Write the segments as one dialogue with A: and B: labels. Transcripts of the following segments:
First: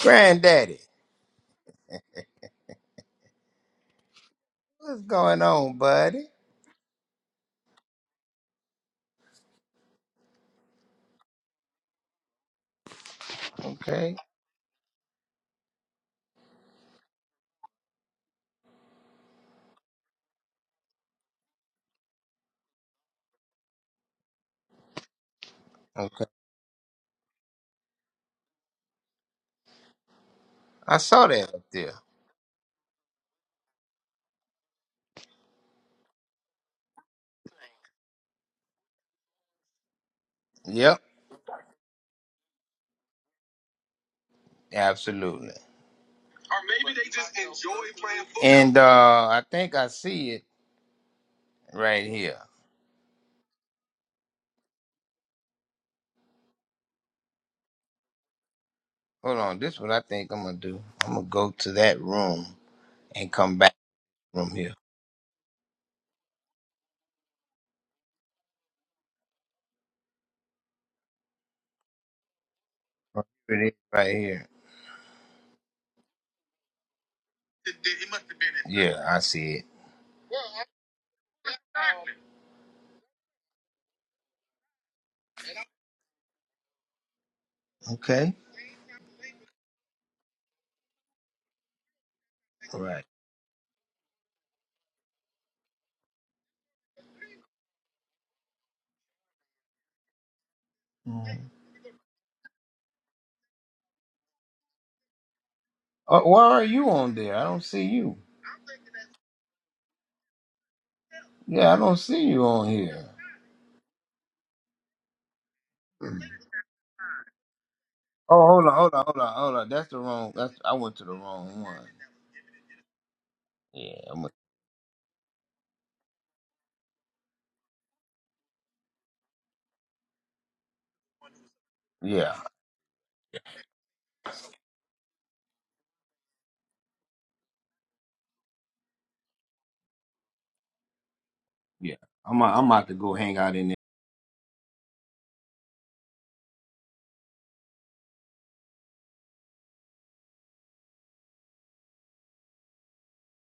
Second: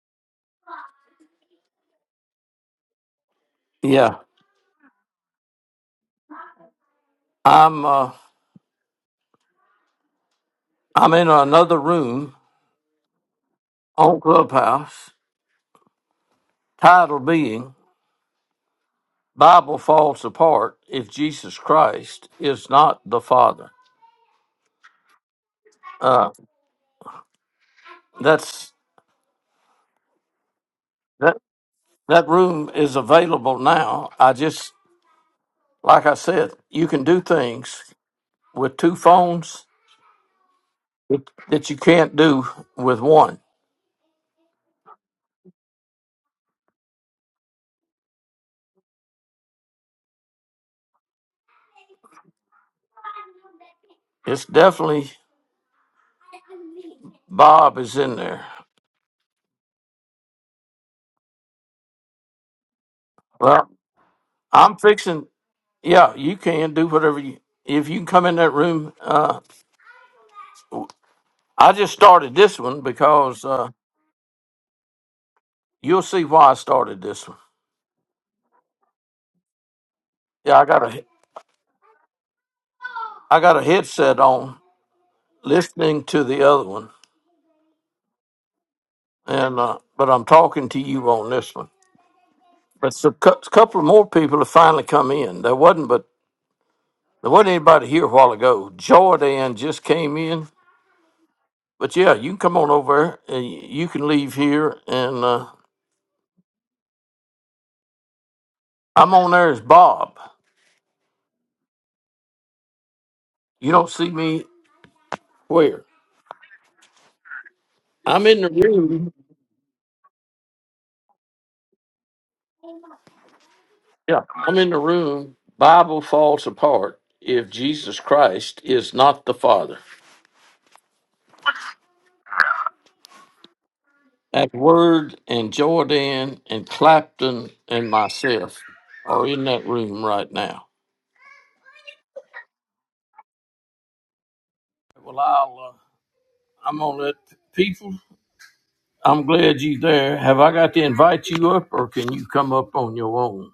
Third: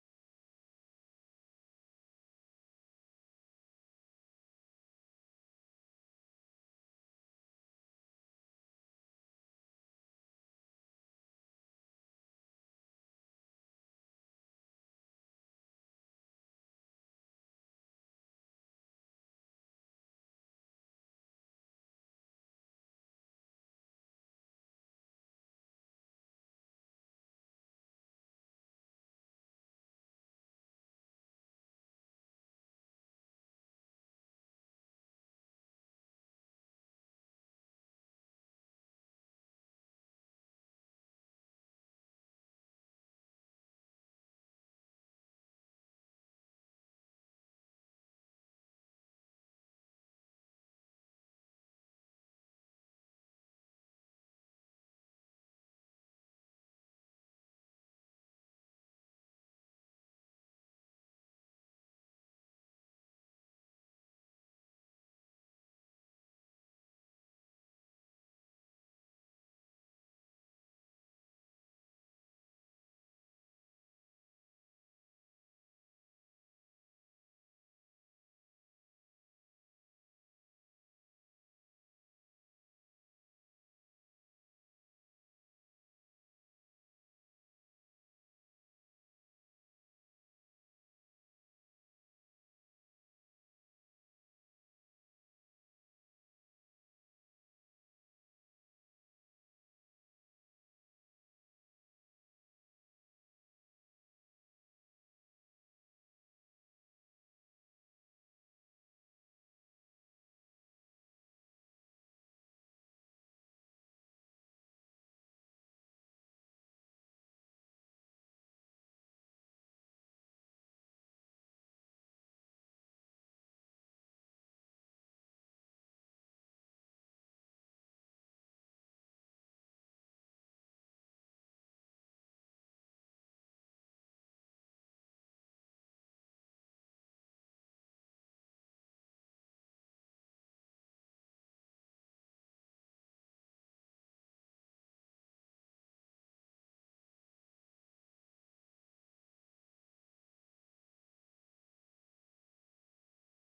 A: Granddaddy,
B: Yeah,
A: what's going on, buddy?
B: I'm. Uh, I'm in another room
A: Okay,
B: on Clubhouse. Title being "Bible Falls Apart If Jesus Christ Is Not the Father."
A: okay.
B: Uh, that's
A: I saw
B: that.
A: that up there.
B: That room is available now. I just, like I said, you can do things with two phones
A: Yep,
B: that that you can't do with one.
A: absolutely. Or maybe they just enjoy playing football. And uh, I think I see it right here.
B: It's definitely Bob is in there.
A: Hold on, this is what I think I'm gonna do. I'm gonna go to that room and come
B: Well,
A: back from here.
B: I'm fixing. Yeah, you can do whatever you. If you can come in that room, uh, I just started this one because
A: Right Here It
B: uh,
A: is right here.
B: you'll see why I started this one.
A: It, it- must have been it. Yeah, I see it.
B: Yeah, I got a
A: Exactly.
B: I got a headset on, listening to the other one,
A: Okay,
B: and uh, but I'm talking to you on this one.
A: all
B: But
A: right.
B: a couple more people have finally come in. There wasn't but there wasn't anybody here a while ago. Jordan just came in,
A: Mhm.
B: but yeah, you can come on over and you can leave here, and uh,
A: Uh, why are you on there? I don't see you.
B: I'm on there as Bob.
A: Yeah, I don't see you on here.
B: You don't see me where?
A: Hmm.
B: I'm in
A: Oh,
B: the
A: hold on, hold on,
B: room.
A: hold on, hold on. That's the wrong. That's I went to the wrong one. Yeah,
B: Yeah.
A: I'm a,
B: I'm in the room. Bible falls apart if Jesus Christ is not the Father.
A: yeah,
B: That word and Jordan and Clapton and myself are in that room right now.
A: yeah. I'm a, I'm about to go hang out in there.
B: Well, I'll, uh, I'm going to let the people, I'm glad you there. Have I got to invite you up or can you come up on your own?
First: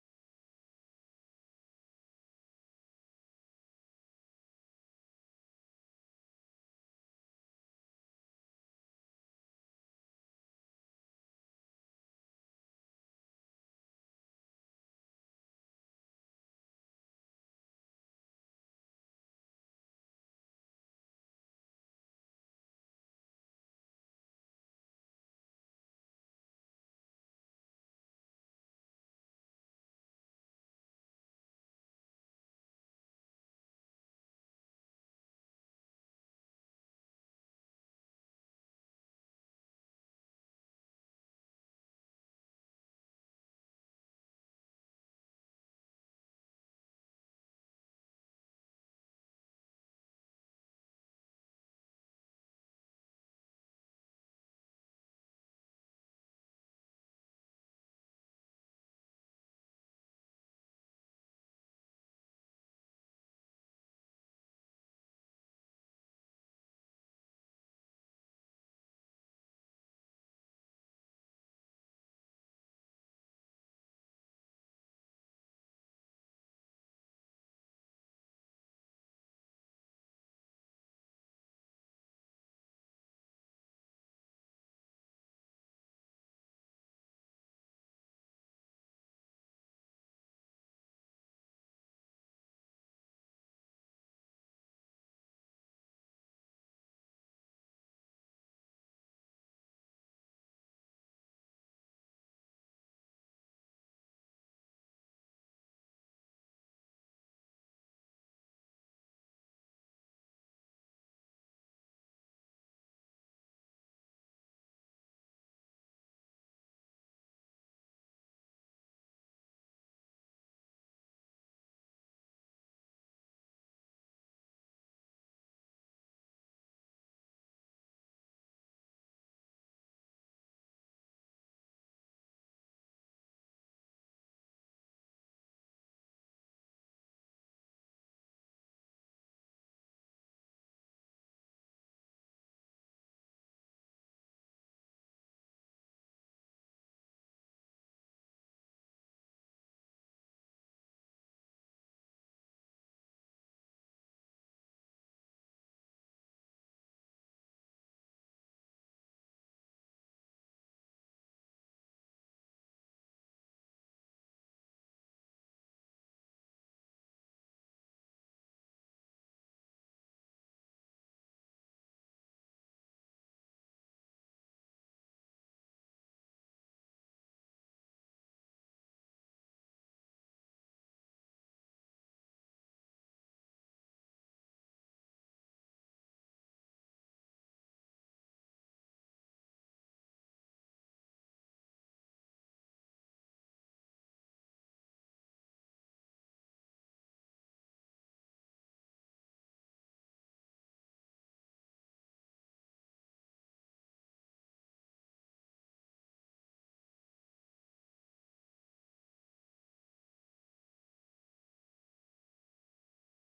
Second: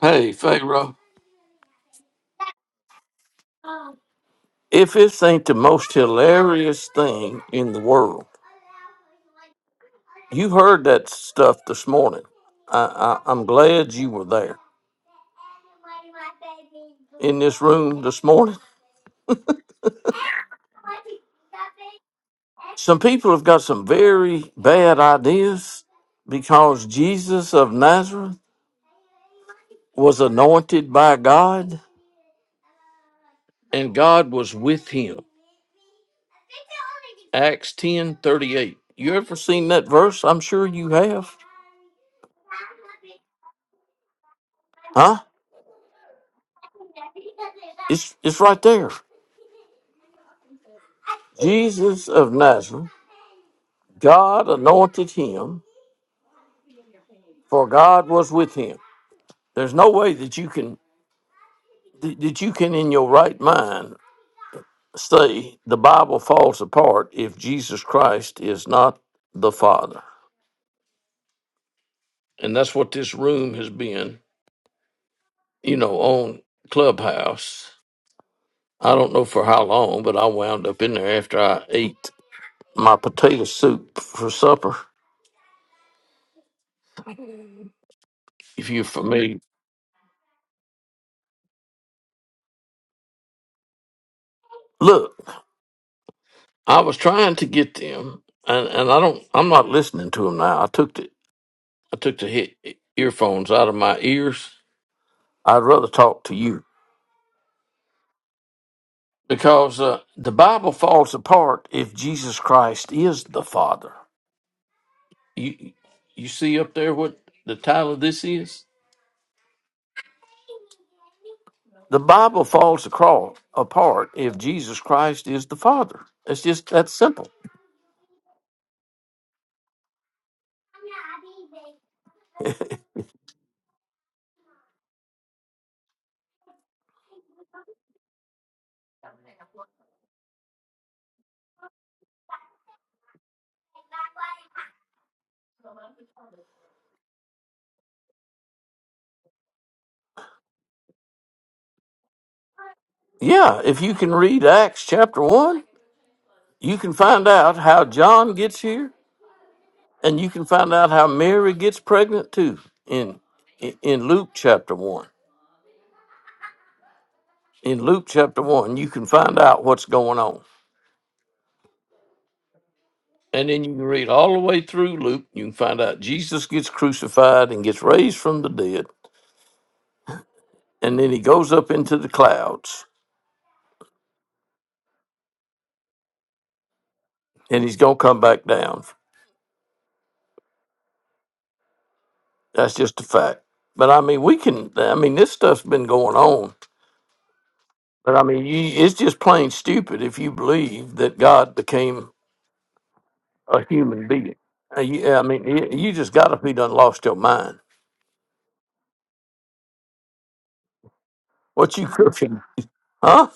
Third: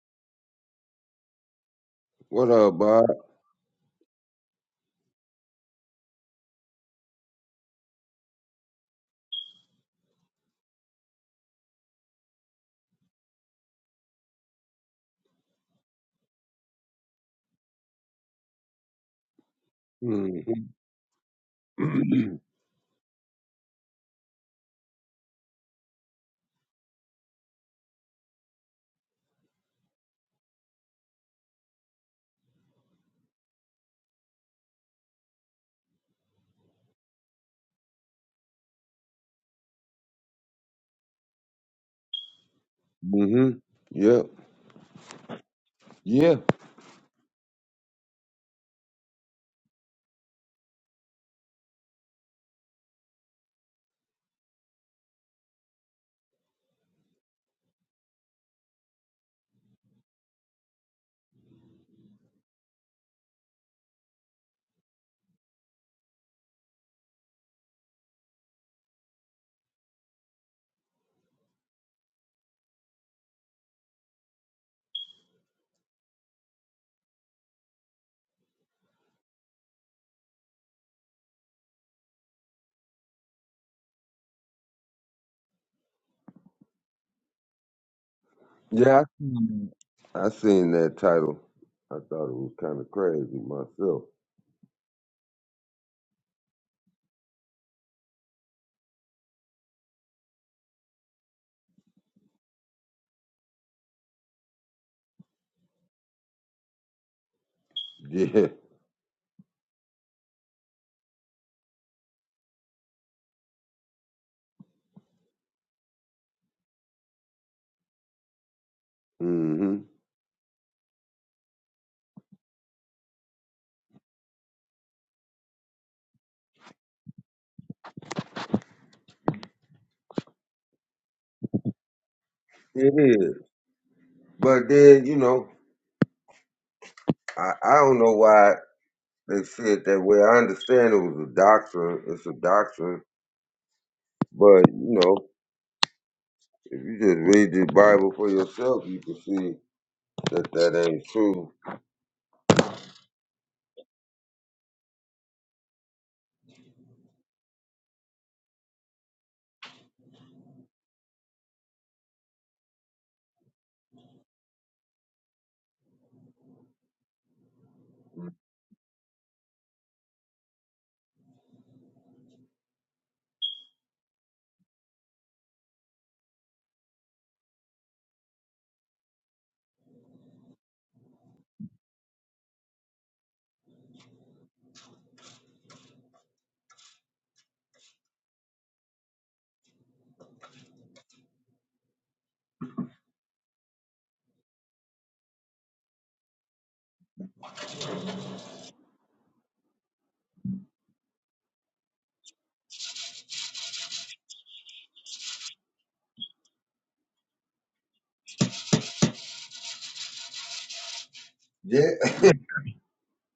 B: Hey, Pharaoh,
C: What up, Bob?
B: if this ain't the most hilarious thing in the world, You heard that stuff this morning. I, I, I'm glad you were there in this room this morning.
C: Mm-hmm.
B: Some people have got some very bad ideas because Jesus of Nazareth was anointed by God and God was with him. Acts ten thirty eight. You ever seen that verse? I'm sure you have.
C: hmm Yep.
B: Huh?
C: Yeah.
B: It's, it's right there. Jesus of Nazareth, God anointed him for God was with him. There's no way that you can that that you can in your right mind say the Bible falls apart if Jesus Christ is not the Father. And that's what this room has been, you know, on Clubhouse. I don't know for how long, but I wound up in there after I ate my potato soup for supper. If you're
C: Yeah. I
B: familiar,
C: seen I seen that title. I thought it was kind of crazy myself.
B: look, I was trying to get them, and, and I don't. I'm not listening to them now. I took the I took the hit earphones out of my ears. I'd rather talk to you
C: Yeah.
B: because uh, the Bible falls apart if Jesus Christ is the Father. You you see up there what the title of this is?
C: hmm
B: The Bible falls across, apart if Jesus Christ is the Father. It's just that simple.
C: It is. But then, you know, I, I don't know why they said that way. I understand it was a doctrine. It's a doctrine. But, you know, if you just read the Bible for yourself, you can see that that ain't true.
B: Yeah, if you can read Acts chapter 1, you can find out how John gets here and you can find out how Mary gets pregnant too in in in Luke chapter 1. in Luke chapter 1, you can find out what's going on. And then you can read all the way through Luke. You can find out Jesus gets crucified and gets raised from the dead. And then he goes up into the clouds and he's going to come back down. That's just a fact. But I mean, we can, I mean, this stuff's been going on. But I mean, you, it's just plain stupid if you believe that God became a human being. Uh, you- I mean, you you just got to be done lost your mind. What you
C: Yeah.
B: cooking? Huh?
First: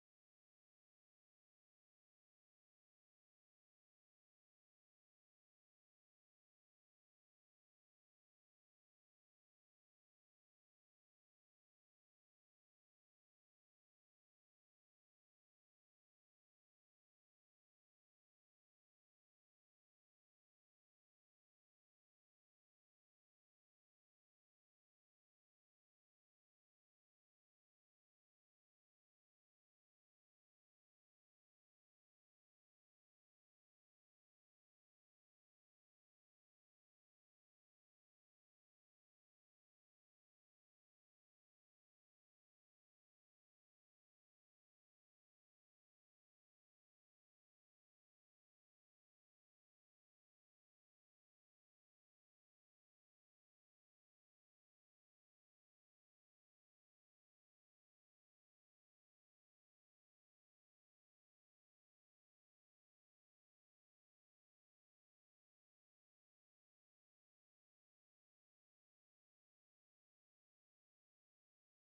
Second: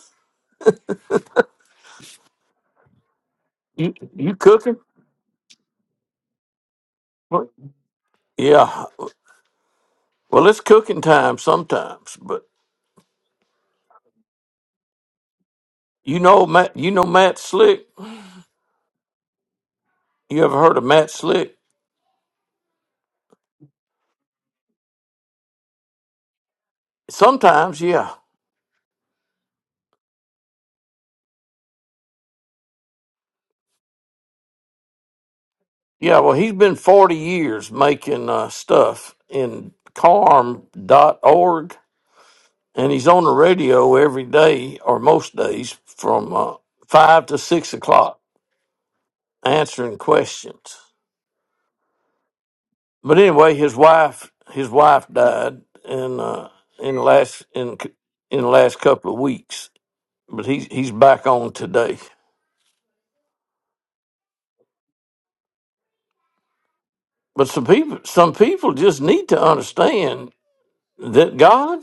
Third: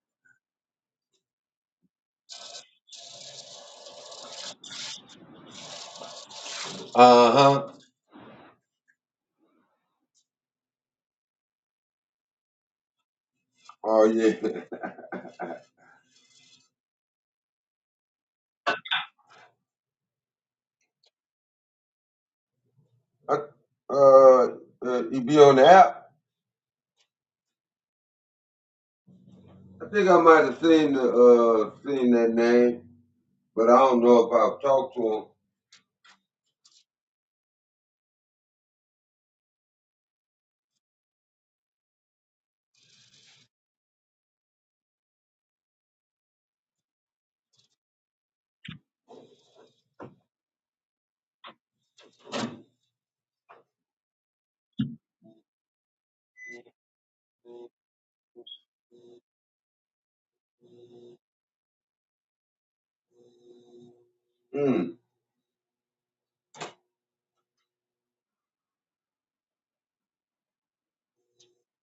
B: You, you cooking?
C: uh-huh.
B: Yeah. Well, it's cooking time sometimes, but
C: Oh, yeah.
B: you know Matt. You know Matt Slick. You ever heard of Matt Slick?
C: I, uh, uh, you be on the app.
B: Sometimes, yeah,
C: I think I might have seen the uh seen that name, but I don't know if I've talked to
B: yeah. Well, he's been forty years making uh, stuff in carm.org, and he's on the radio every day or most days from uh, five to six o'clock answering questions. But anyway, his wife his wife died in uh, in the last
C: him.
B: in in the last couple of weeks but he's he's back on today.
C: Mm.
B: But some people some people just need to understand that God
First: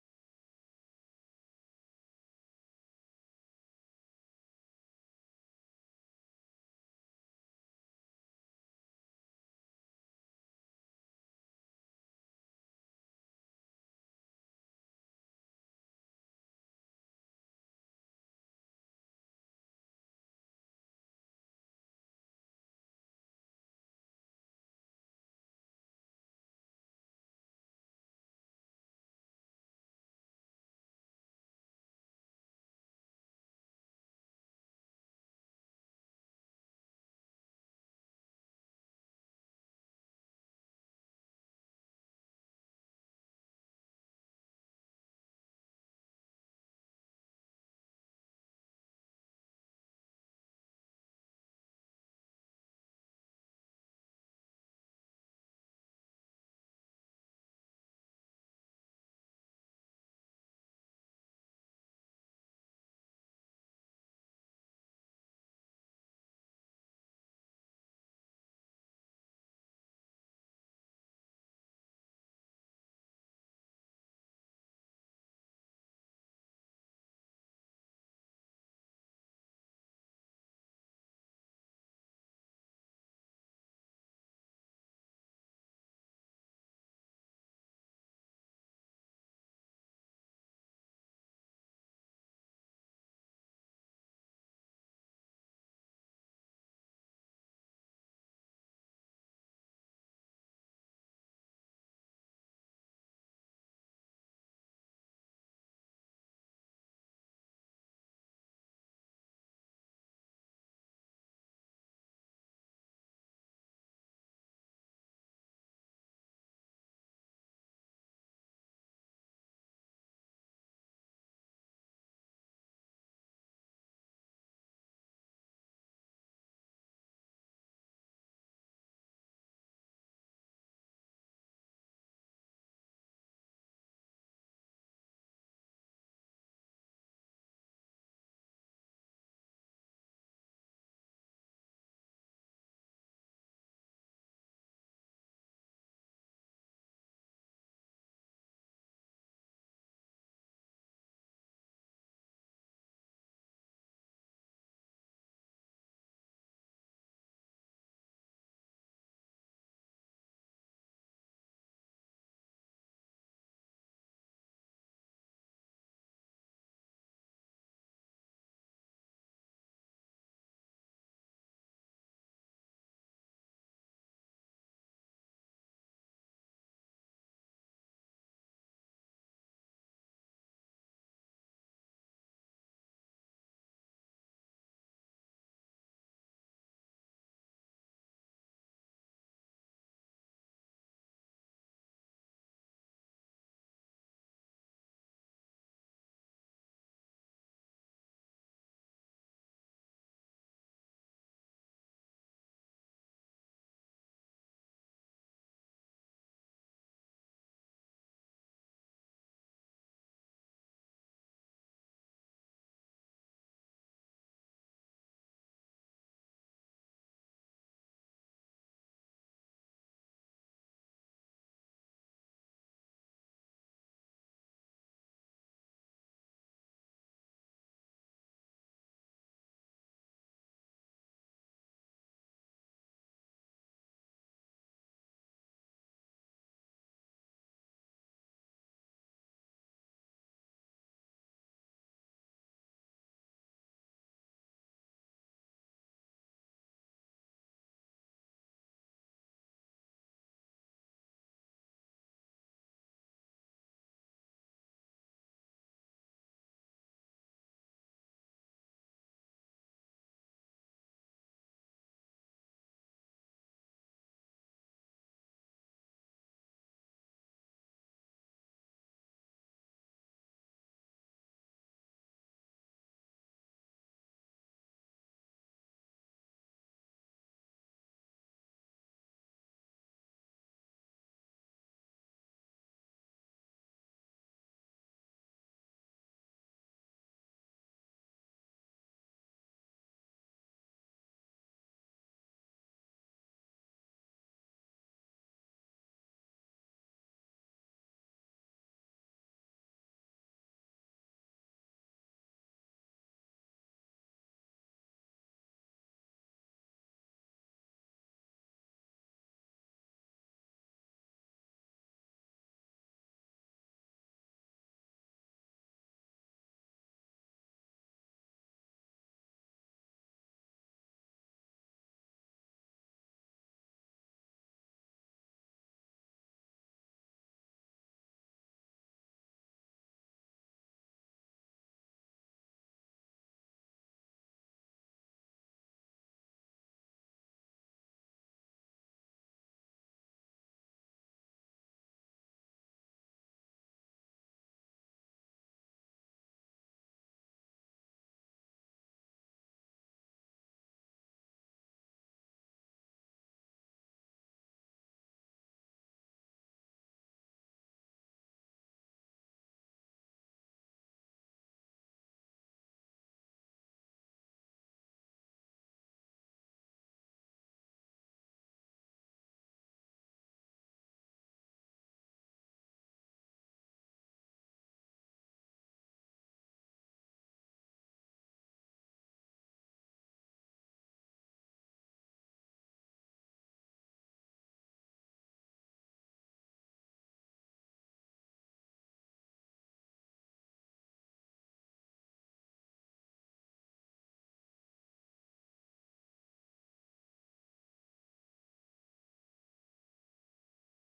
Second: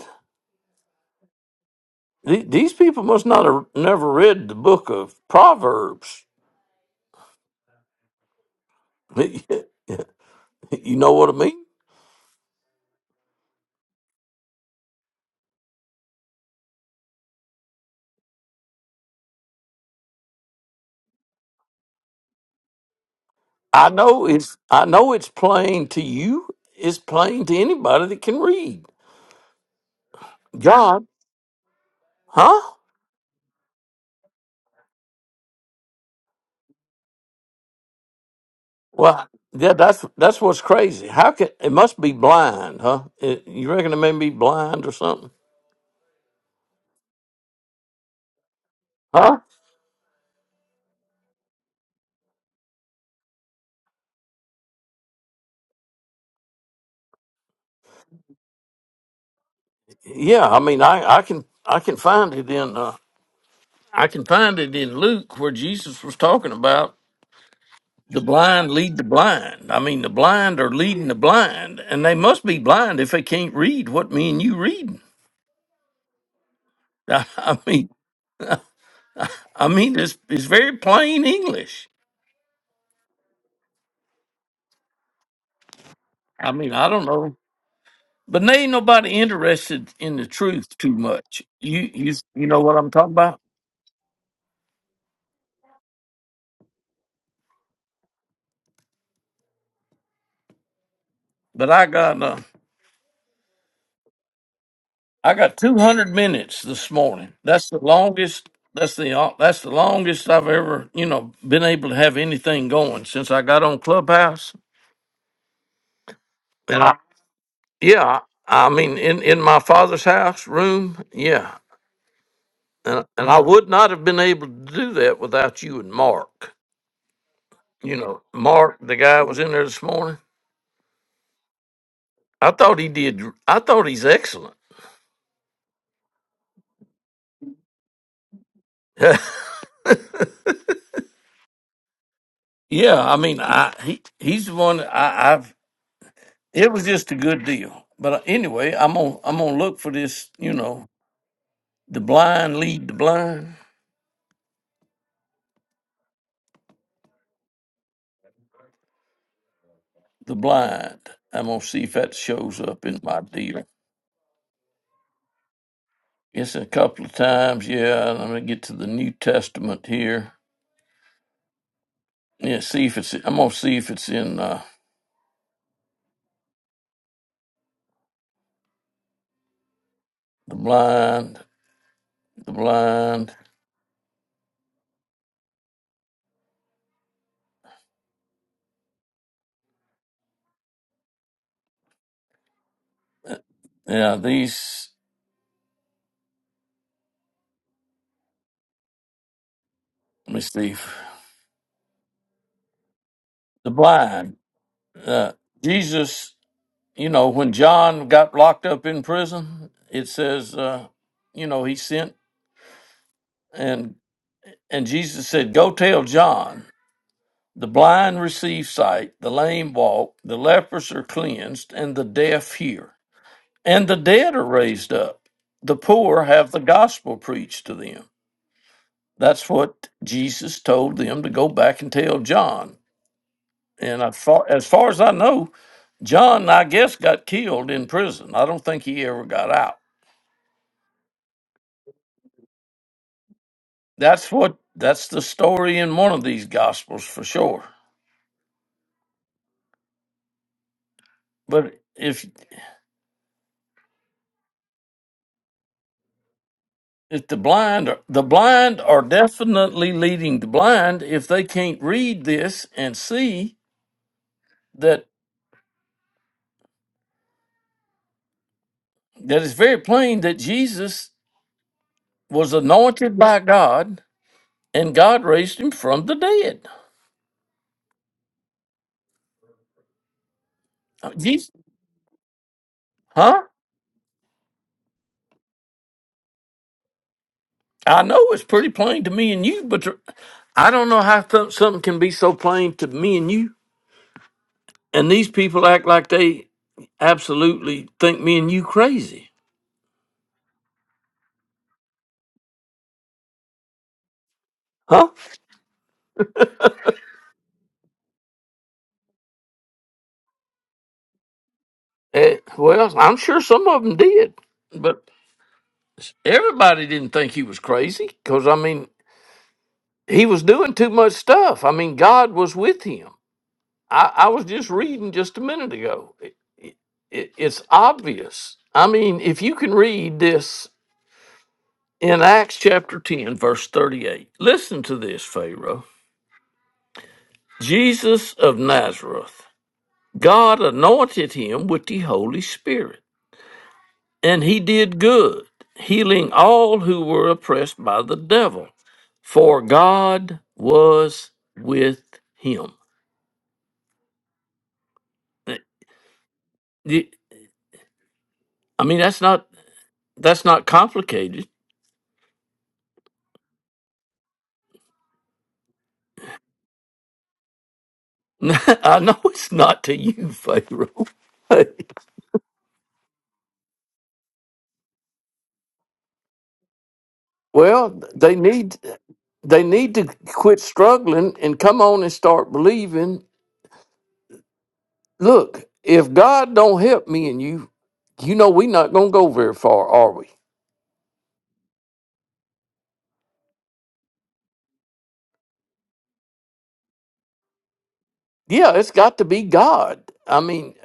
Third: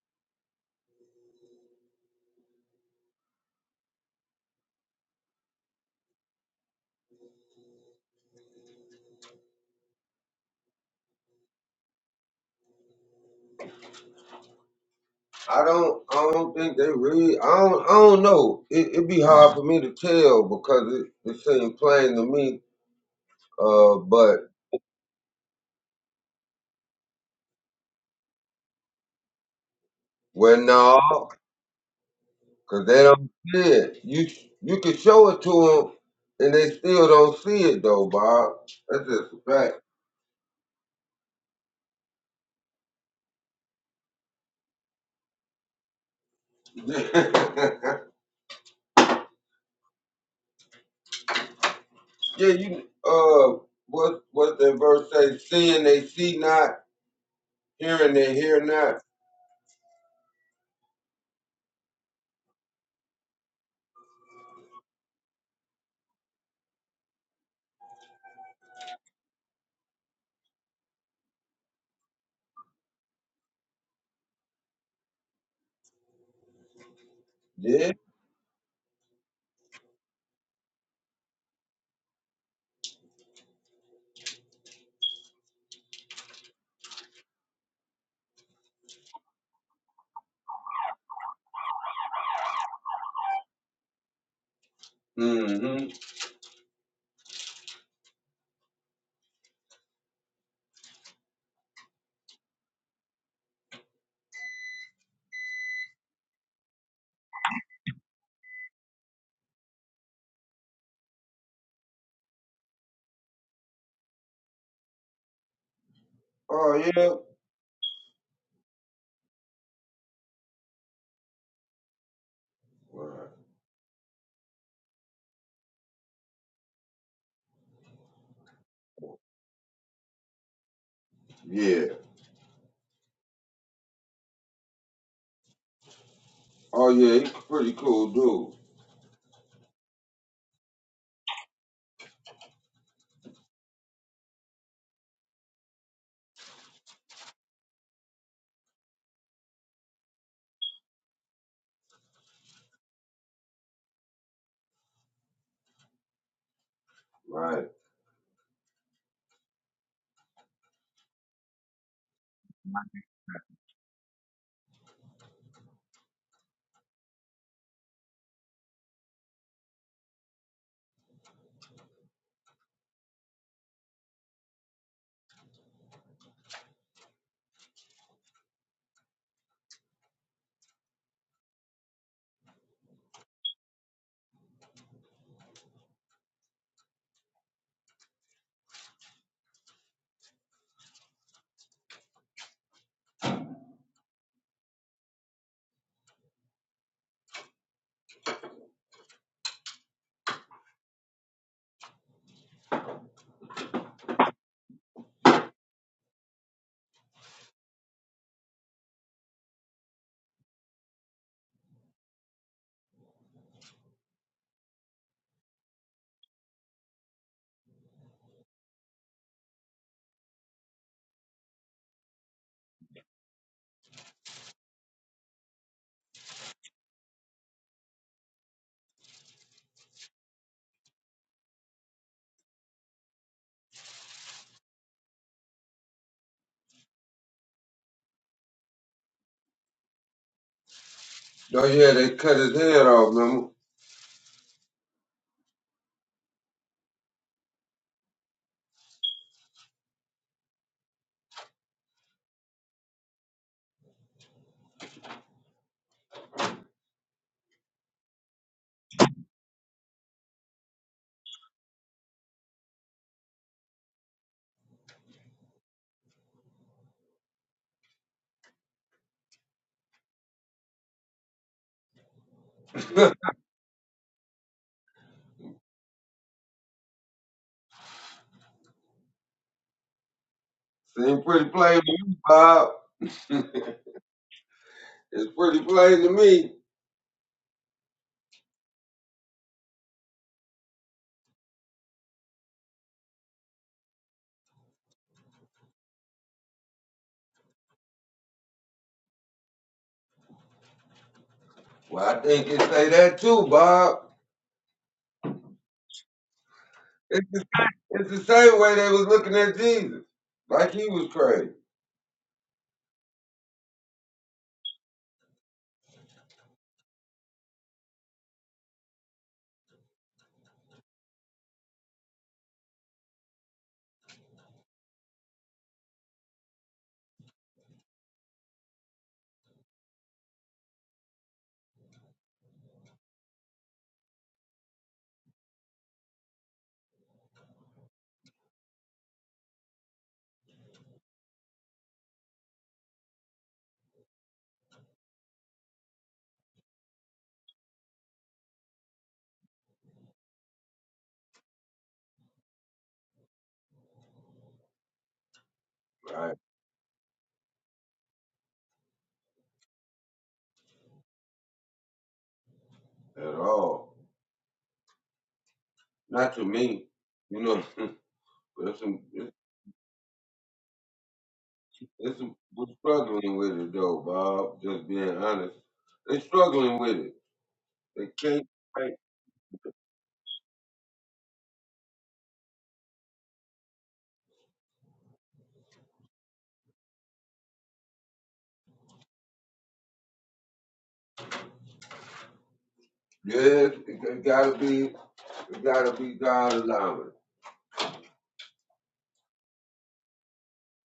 B: the- these people must not have never read the book of Proverbs. you know what I mean?
C: I don't. I don't think they read. I don't. I don't know. It, it'd be hard for me to tell because it, it seemed plain to me.
B: I
C: Uh,
B: know
C: but
B: it's I know it's plain to you. It's plain to anybody that can read.
C: well,
B: God,
C: no,
B: huh?
C: because they don't see it. You you can show it to them, and they still don't see it though, Bob. That's
B: Well, yeah,
C: just
B: that's that's what's crazy. How can it must be blind, huh? It- you reckon it may be blind or something,
C: a fact.
B: huh?
C: Yeah, you uh what what the verse say? Seeing they see not, hearing they hear not.
B: Yeah, I mean, I I can I can find it in. uh, I can find it in Luke where Jesus was talking about the blind lead the blind. I mean, the blind are leading the blind, and they must be blind if they can't read what me and you reading. I mean,
C: Yeah.
B: I mean, it's, it's very plain English. I mean, I don't know, but there ain't nobody interested in the truth too much. You you you know what I'm talking about?
C: Mm-hmm.
B: But I got uh, I got 200 minutes this morning. That's the longest. That's the uh, that's the longest I've ever you know been able to have anything going since I got on Clubhouse.
C: Oh
B: And I,
C: yeah.
B: yeah, I mean in in my father's house room. Yeah, and
C: Right.
B: and I would not have been able to do that without you and Mark. You know, Mark, the guy that was in there this morning.
C: Yeah.
B: I thought he did. I thought he's excellent.
C: Oh yeah, he's a pretty cool dude.
B: yeah, I mean, I he he's the one I, I've It was just a good deal. But uh, anyway, I'm gonna I'm gonna look for this. You know, the blind lead the blind.
C: Right.
B: The blind. I'm gonna see if that shows up in my deal. It's a couple of times. Yeah, and I'm gonna get to the New Testament here. Yeah, see if it's. I'm gonna see if it's in uh, the blind. The blind. Yeah, these. Let me see. The blind. Uh, Jesus. You know, when John got locked up in prison, it says. Uh, you know, he sent and and Jesus said, "Go tell John, the blind receive sight, the lame walk, the lepers are cleansed, and the deaf hear, and the dead are raised up. The poor have the gospel preached to them." That's what Jesus told them to go back and tell John. And I thought, as far as I know, John, I guess, got killed in prison. I don't think he ever got out.
C: Oh yeah, they cut his head off, remember?
B: That's what that's the story in one of these gospels for sure. But if If the blind are, the blind are definitely leading the blind if they can't read this and see that that it's very plain that Jesus was anointed by God and God raised him from the dead. Uh,
C: Seemed pretty
B: Jesus,
C: plain to me, Bob.
B: huh?
C: it's pretty plain to me.
B: I know it's pretty plain to me and you, but the- I don't know how th- something can be so plain to me and you. And these people act like they absolutely think me and you crazy,
C: Well, I think it say that too, Bob.
B: huh?
C: It's the, it's the same way they was looking at Jesus. Like he was crazy.
B: Eh, well, I'm sure some of them did, but Everybody didn't think he was crazy because, I mean, he was doing too much stuff. I mean, God was with him. I, I was just reading just a minute ago. It, it, it's obvious. I mean, if you can read this in Acts chapter 10, verse 38, listen to this, Pharaoh. Jesus of Nazareth, God anointed him with the Holy Spirit, and he did good, healing all who were oppressed by the devil for God was with him. Eh,
C: Right.
B: you- I mean, that's not that's not complicated.
C: At all. Not to me. You know. There's
B: I
C: some,
B: know
C: it's,
B: it's not to you, Pharaoh.
C: it's some, we're struggling with it though, Bob. Just being honest, they're struggling with it.
B: well,
C: They
B: they
C: can't.
B: need
C: Right.
B: they need to quit struggling and come on and start believing. Look, if God don't help me and you, you know we're not gonna go very far, are we?
C: Yes, it, it gotta be, it gotta be God allowing.
B: Yeah, it's got to be God. I mean,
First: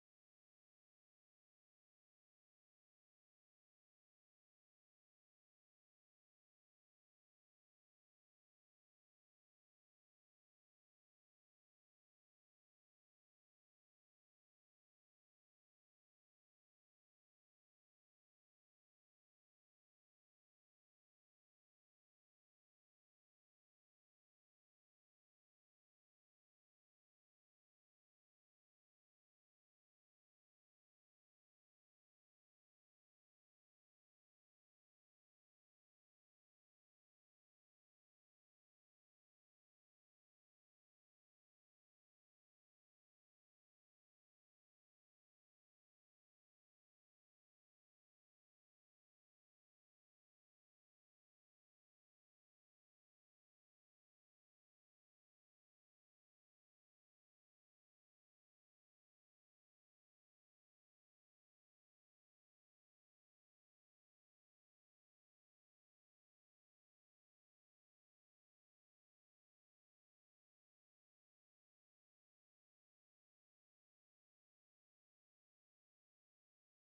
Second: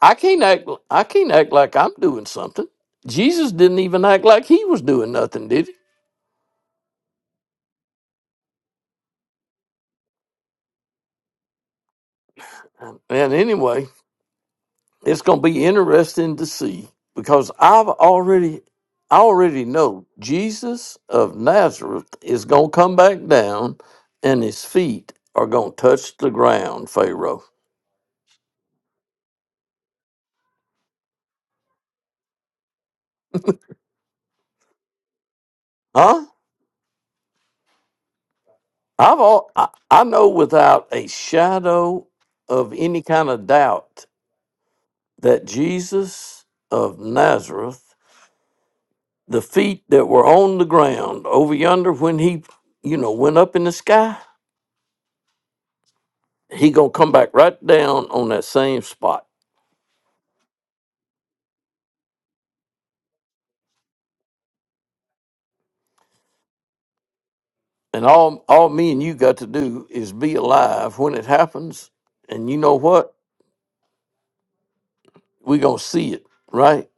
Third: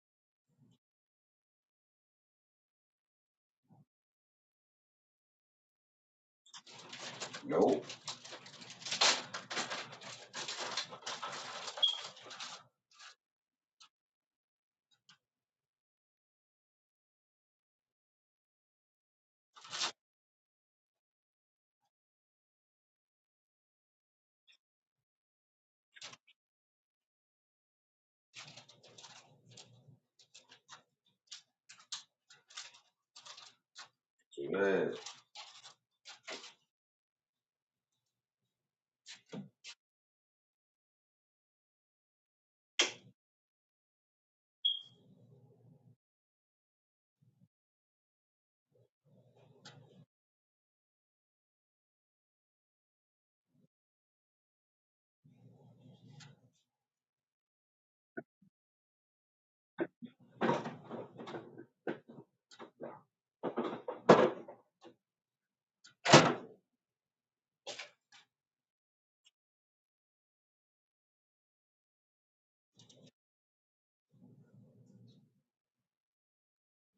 B: I can't act I can't act like I'm doing something. Jesus didn't even act like he was doing nothing, did he?
C: Nope,
B: And anyway, it's going to be interesting to see because I've already I already know Jesus of Nazareth is going to come back down and his feet are going to touch the ground, Pharaoh.
C: man.
B: Huh? I've all, I, I know without a shadow of any kind of doubt that Jesus of Nazareth, the feet that were on the ground over yonder when he, you know, went up in the sky, he gonna come back right down on that same spot. And all all me and you got to do is be alive when it happens. And you know what? We gonna see it, right?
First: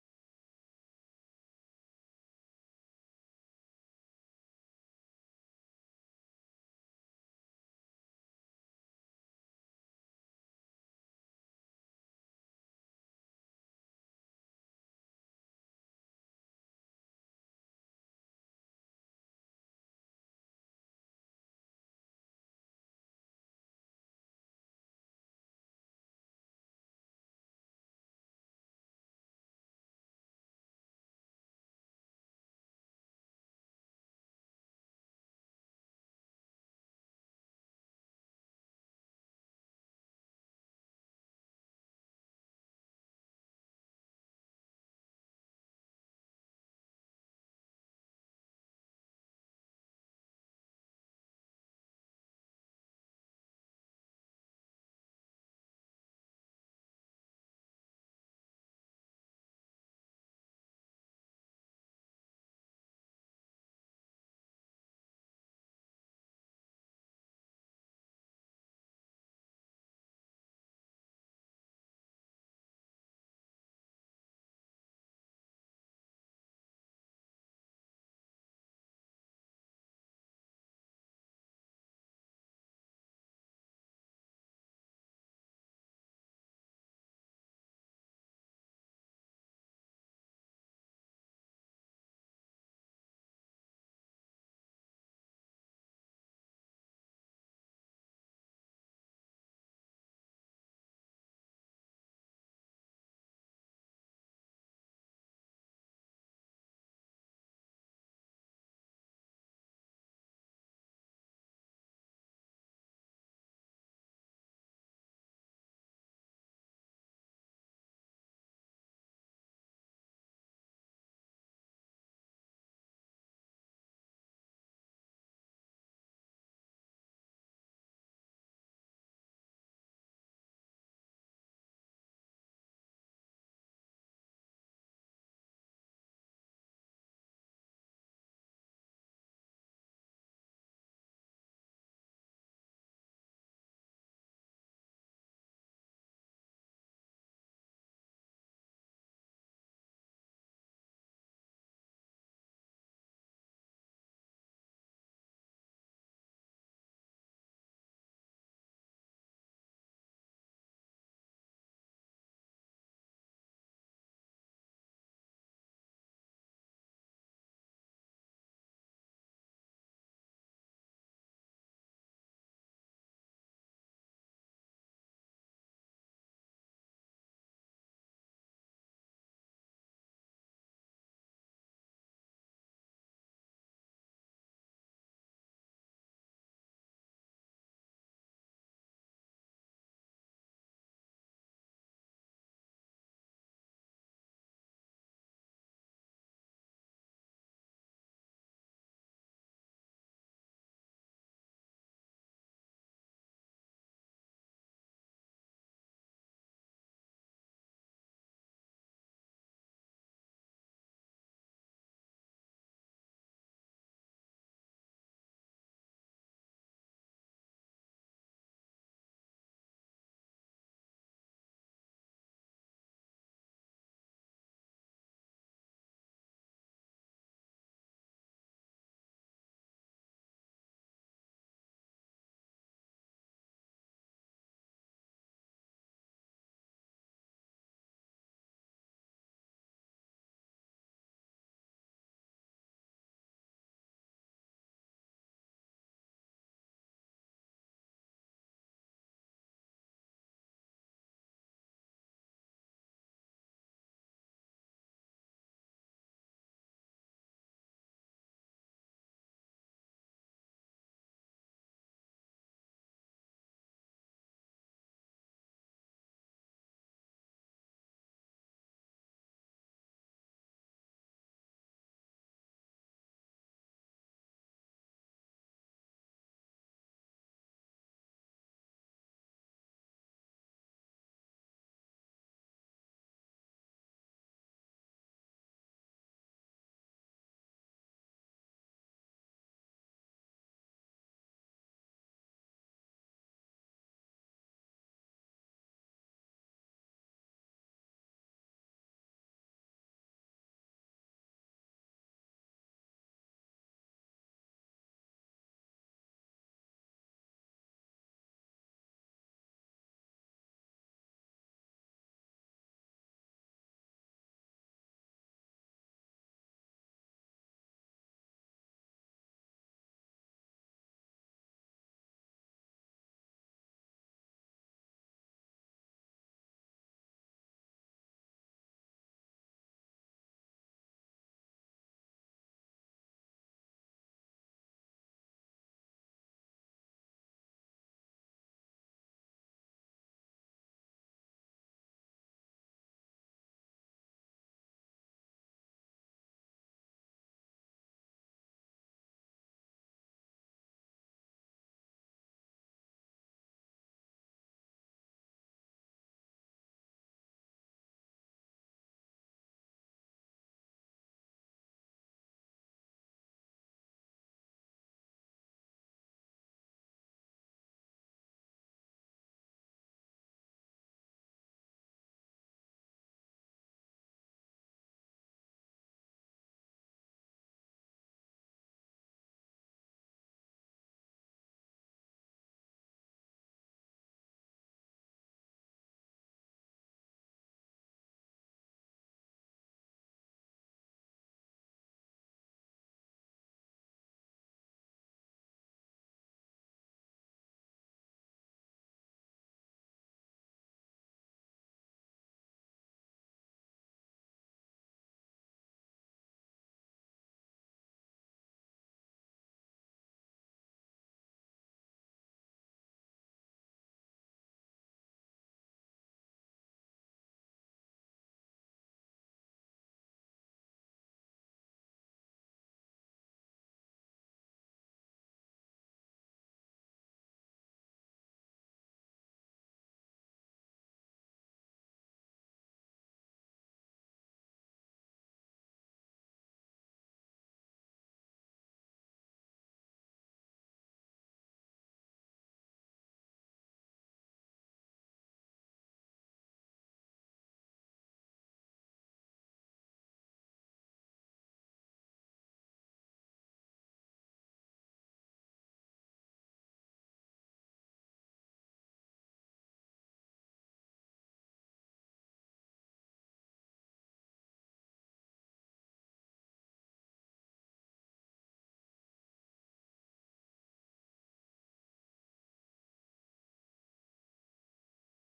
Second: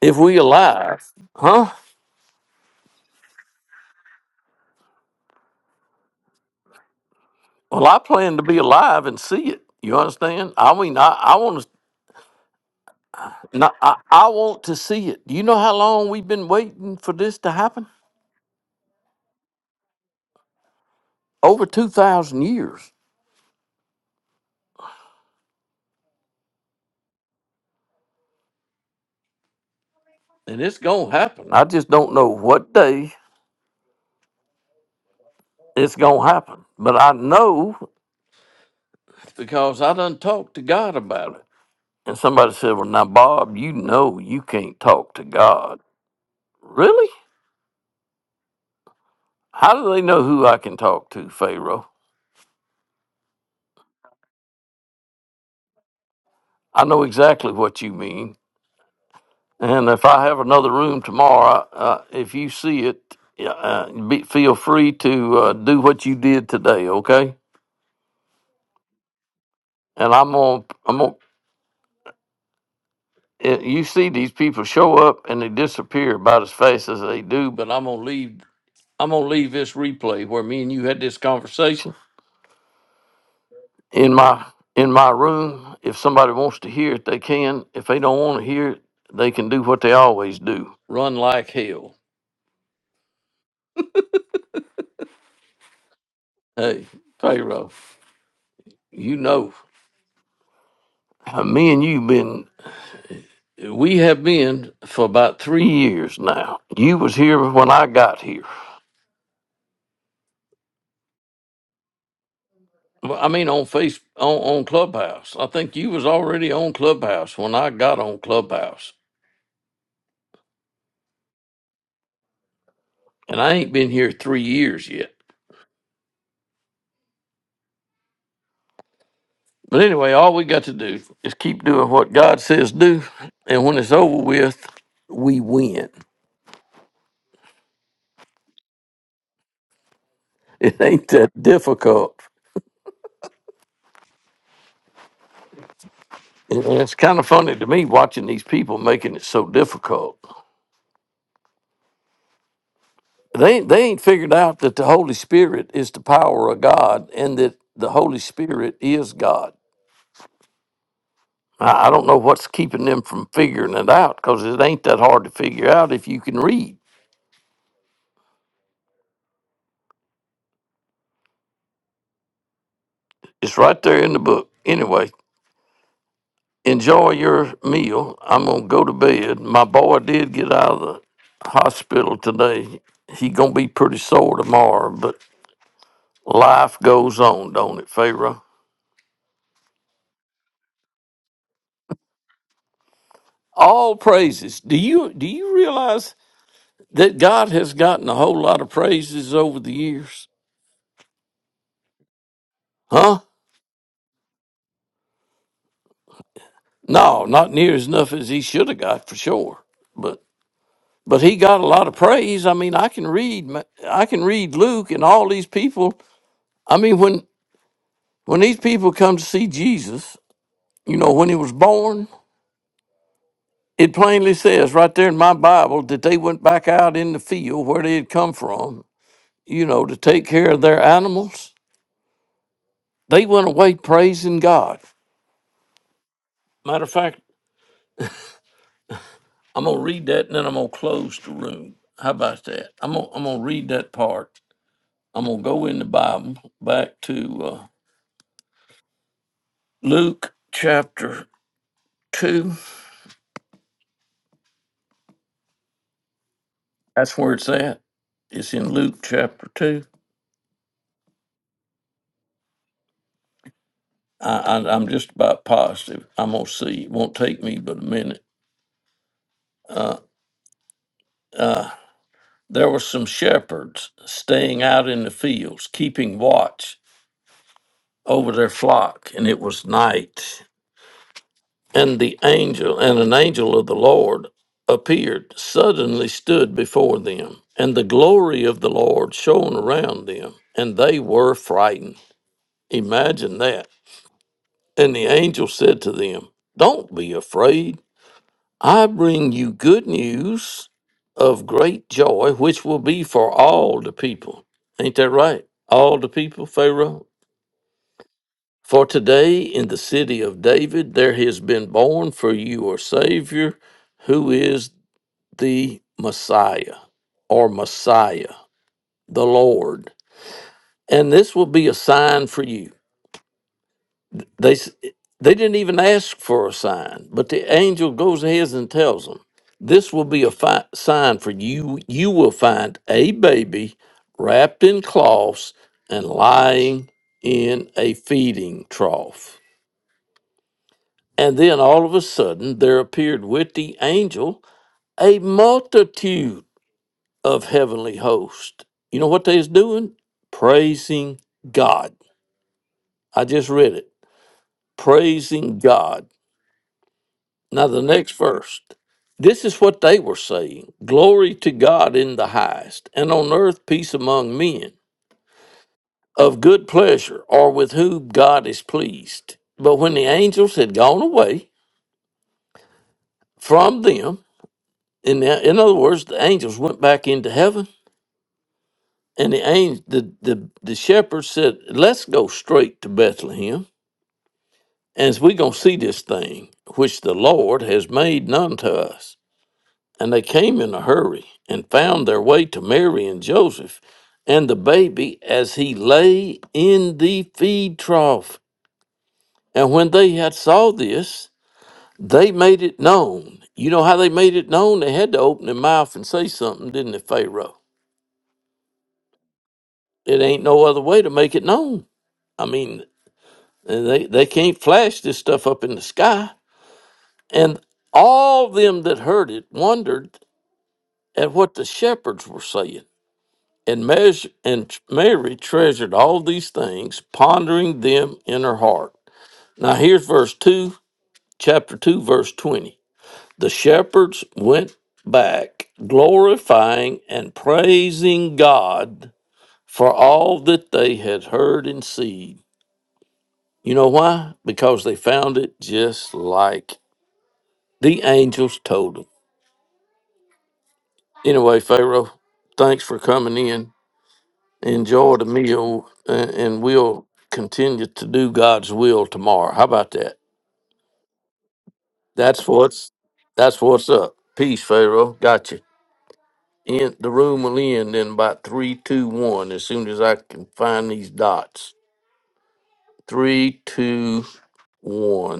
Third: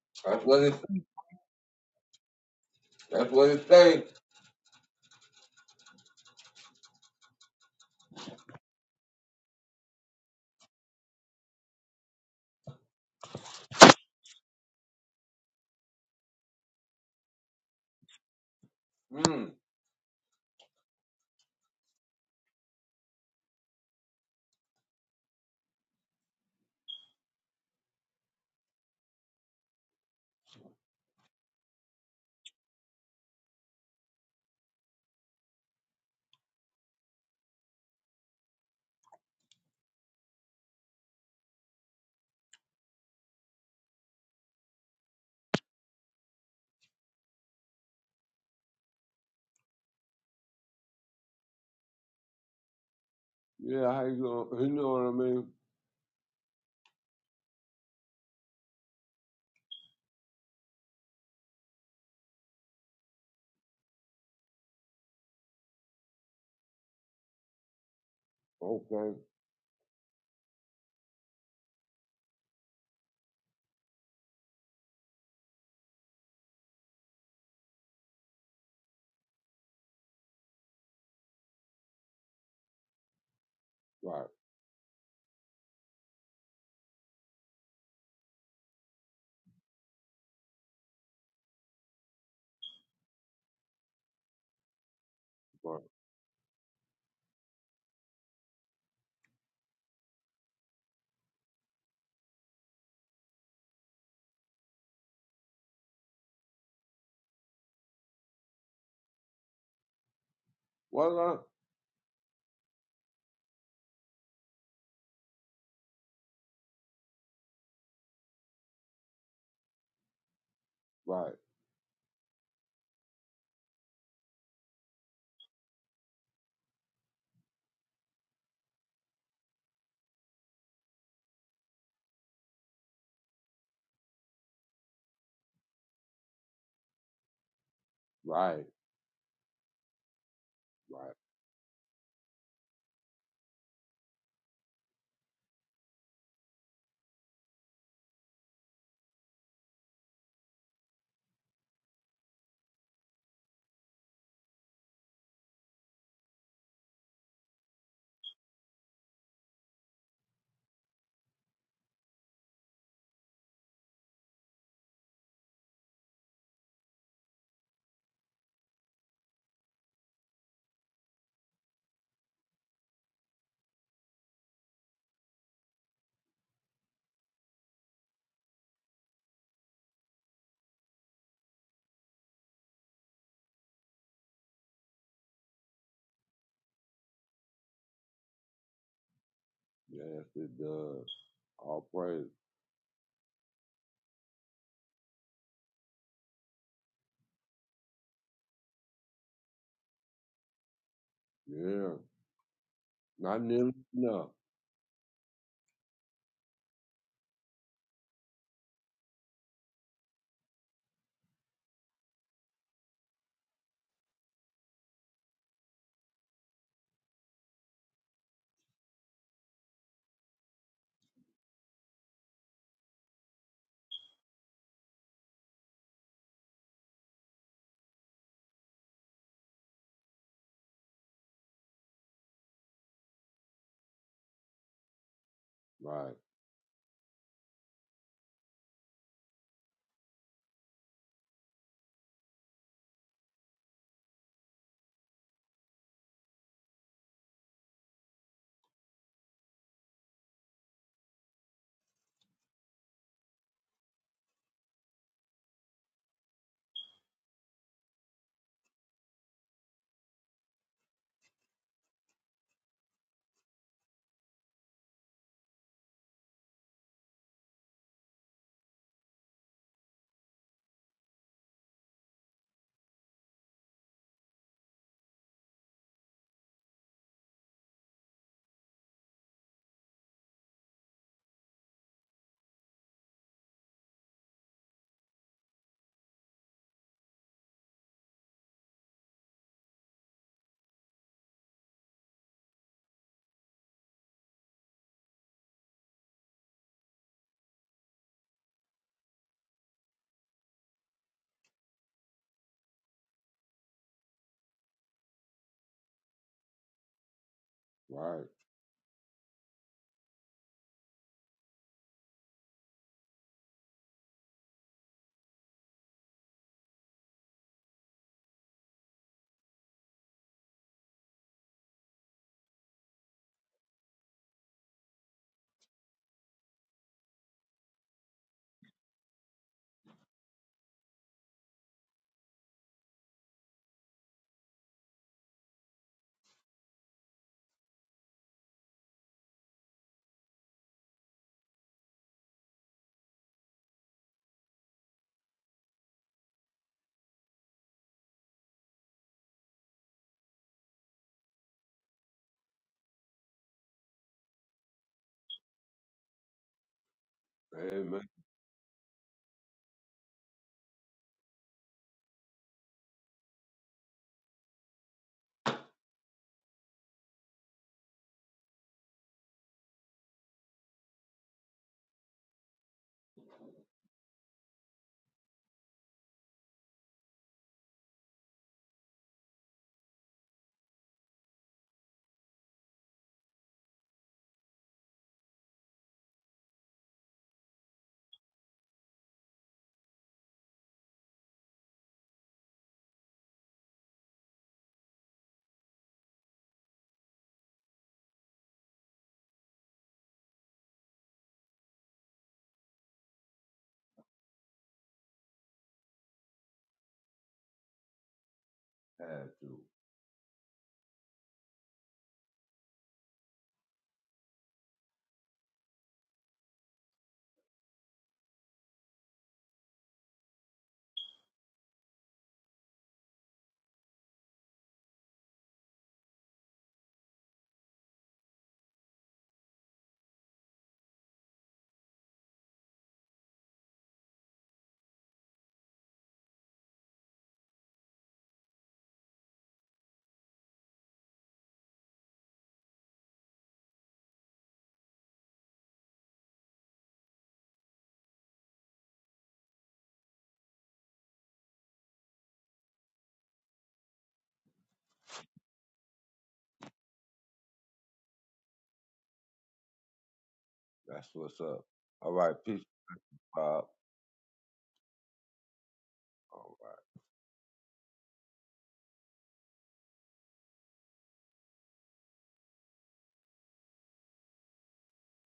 B: If we
C: That's what it.
B: alive, huh?
C: That's what it says.
B: Well, I plan to be alive and see it. You understand? I mean, I, I want to, I, I want to see it. Do you know how long we've been waiting for this to happen?
C: Hmm.
B: over 2,000 years. And it's going to happen I just don't know what day it's going to happen, but I know. because I done talked to God about it. And somebody said, Well, now, Bob, you know you can't talk to God. Really? How do they know who I can talk to, Pharaoh?
C: Yeah, how you gonna? You know what I mean?
B: I know exactly what you mean. And if I have another room tomorrow, uh, if you see it, yeah, uh, be, feel free to uh, do what you did today, okay?
C: Okay,
B: And I'm gonna, gonna. I'm gonna it, you see these people show up and they disappear about as fast as they do. But I'm gonna leave. I'm gonna leave this replay where me and you had this conversation in
C: right,
B: my in my room. If somebody wants to hear it, they can. If they don't want to hear it, they can do what they always do: run like hell.
C: right.
B: Hey, Pharaoh, you know, uh, me and you been. We have been for about three years now. You was here when I got here.
C: What? I-
B: Well, I mean, on face on on Clubhouse. I think you was already on Clubhouse when I got on Clubhouse,
C: Right,
B: and I ain't been here three years yet. But anyway, all we got to do is keep doing what God says do, and when it's over with, we win.
C: right,
B: It ain't
C: right.
B: that difficult. And it's kind of funny to me watching these people making it so difficult. They ain't- they ain't figured out that the Holy Spirit is the power of God, and that the Holy Spirit is God I, I don't know what's keeping them from figuring it out because it ain't that hard to figure out if you can read. It's right there in the book. Anyway, enjoy your meal. I'm gonna go to bed. My boy did get out of the hospital today. He gonna be pretty sore tomorrow, but life goes on, don't it, Pharaoh?
C: Yes, it does. All praise.
B: All praises. Do you do you realize that God has gotten a whole lot of praises over the years?
C: Yeah,
B: Huh?
C: not nearly enough.
B: No, not near as enough as he should have got for sure. But but he got a lot of praise. I mean, I can read, ma- I can read Luke and all these people. I mean, when when these people come to see Jesus, you know, when he was born, it plainly says right there in my Bible that they went back out in the field where they had come from, you know, to take care of their animals. They went away praising God.
C: Right,
B: Matter of fact, I'm gonna read that and then I'm gonna close the room. How about that? I'm gonna I'm gonna read that part. I'm gonna go in the Bible back to uh, Luke chapter 2. That's where it's at. It's in Luke chapter 2. I, I, I'm just about positive. I'm going to see. It won't take me but a minute. Uh, uh, there were some shepherds staying out in the fields, keeping watch over their flock, and it was night. And the angel, and an angel of the Lord appeared, suddenly stood before them, and the glory of the Lord shone around them, and they were frightened. Imagine that. And the angel said to them, Don't be afraid. I bring you good news of great joy, which will be for all the people. Ain't that right? All the people, Pharaoh.
C: right.
B: For today in the city of David there has been born for you a Savior who is the Messiah or Messiah, the Lord. And this will be a sign for you. They s- they didn't even ask for a sign, but the angel goes ahead and tells them, "This will be a fi- sign for you. You will find a baby wrapped in cloths and lying in a feeding trough." And then all of a sudden, there appeared with the angel a multitude of heavenly hosts. You know what they was doing? Praising God. I just read it. Praising God Now, the
C: Amen.
B: next verse. This is what they were saying Glory to God in the highest, and on earth peace among men, of good pleasure, or with whom God is pleased. But when the angels had gone away from them, in, the, in other words, the angels went back into heaven, and the, angel, the, the, the shepherds said, Let's go straight to Bethlehem, and we're going to see this thing which the Lord has made known to us. And they came in a hurry and found their way to Mary and Joseph and the baby as he lay in the feed trough. And when they had saw this, they made it known. You know how they made it known? They had to open their mouth and say something, didn't they, Pharaoh?
C: Had to.
B: It ain't no other way to make it known. I mean, they, they can't flash this stuff up in the sky. And all them that heard it wondered at what the shepherds were saying. And, measure, and Mary treasured all these things, pondering them in her heart. Now, here's verse 2, chapter 2, verse 20. The shepherds went back, glorifying and praising God for all that they had heard and seen. You know why? Because they found it just like the angels told them. Anyway, Pharaoh, thanks for coming in. enjoyed a meal and, and we'll continue to do God's will tomorrow. How about that?
C: That's what's up. All right,
B: That's
C: peace,
B: what's that's
C: Bob.
B: what's up. Peace, Pharaoh. Got you.
C: All
B: In, the room will end in about three, two, one. As soon as I can find these dots. Three, two, one.